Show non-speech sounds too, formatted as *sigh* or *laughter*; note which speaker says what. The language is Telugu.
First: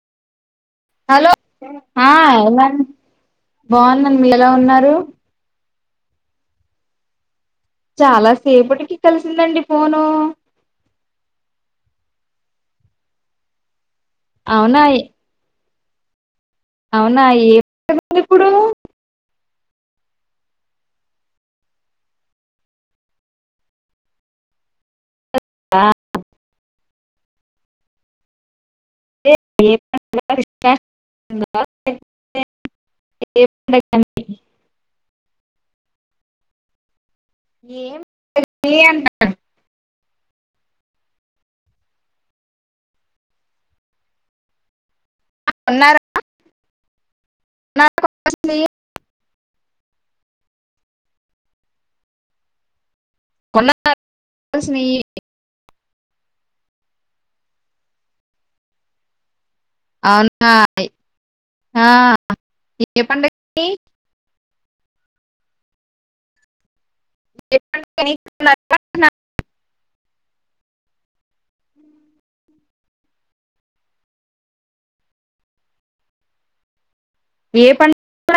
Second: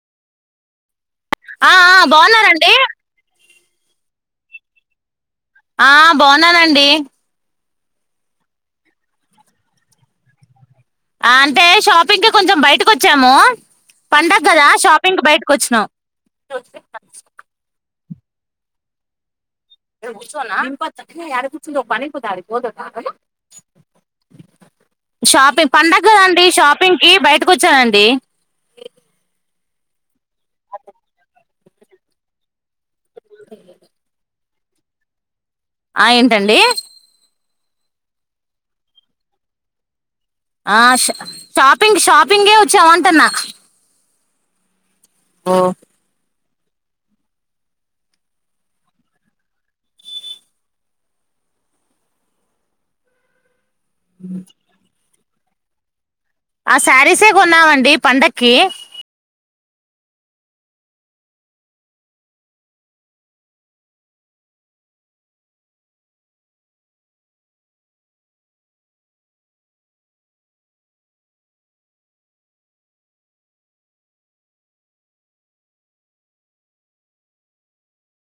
Speaker 1: ఆ ఎమం బాగున్నాను మీర్ ఎలా ఉన్నారు
Speaker 2: ఆ బాగున్నానండి
Speaker 1: చాలాసేపటికి కలిసిందండి ఫోను
Speaker 2: అంటే షాపింగ్కి కొంచెం బయటకి వచ్చాము పండగ కదా
Speaker 1: అవునా
Speaker 2: షాపింగ్ కి బయటకు వచ్చినాం
Speaker 1: అవునా ఏం పండగ ఇప్పుడు
Speaker 2: ష నం ప త ారికి చంద మని కుదా అకిదద *unintelligible* *inaudible* షాపింగ్
Speaker 1: ఆ,
Speaker 2: పండగదాండి షాపింగ్కి బయటకు వచ్చానండి
Speaker 1: ఏ *unintelligible* పండగ ఆన్
Speaker 2: ఆ ఏంటండి
Speaker 1: ఏంటి అన్నా
Speaker 2: ఆ ష షాపింగ్ షాపింగే వచ్చామంటన్నా ఓ
Speaker 1: నా *unintelligible*
Speaker 2: *inaudible*
Speaker 1: కొన్నా కావలసినవి
Speaker 2: ఆ సారీసే కొన్నామండి పండక్కి
Speaker 1: అవునా ఆ ఏ పండక్కి *unintelligible* ఏ పండుగ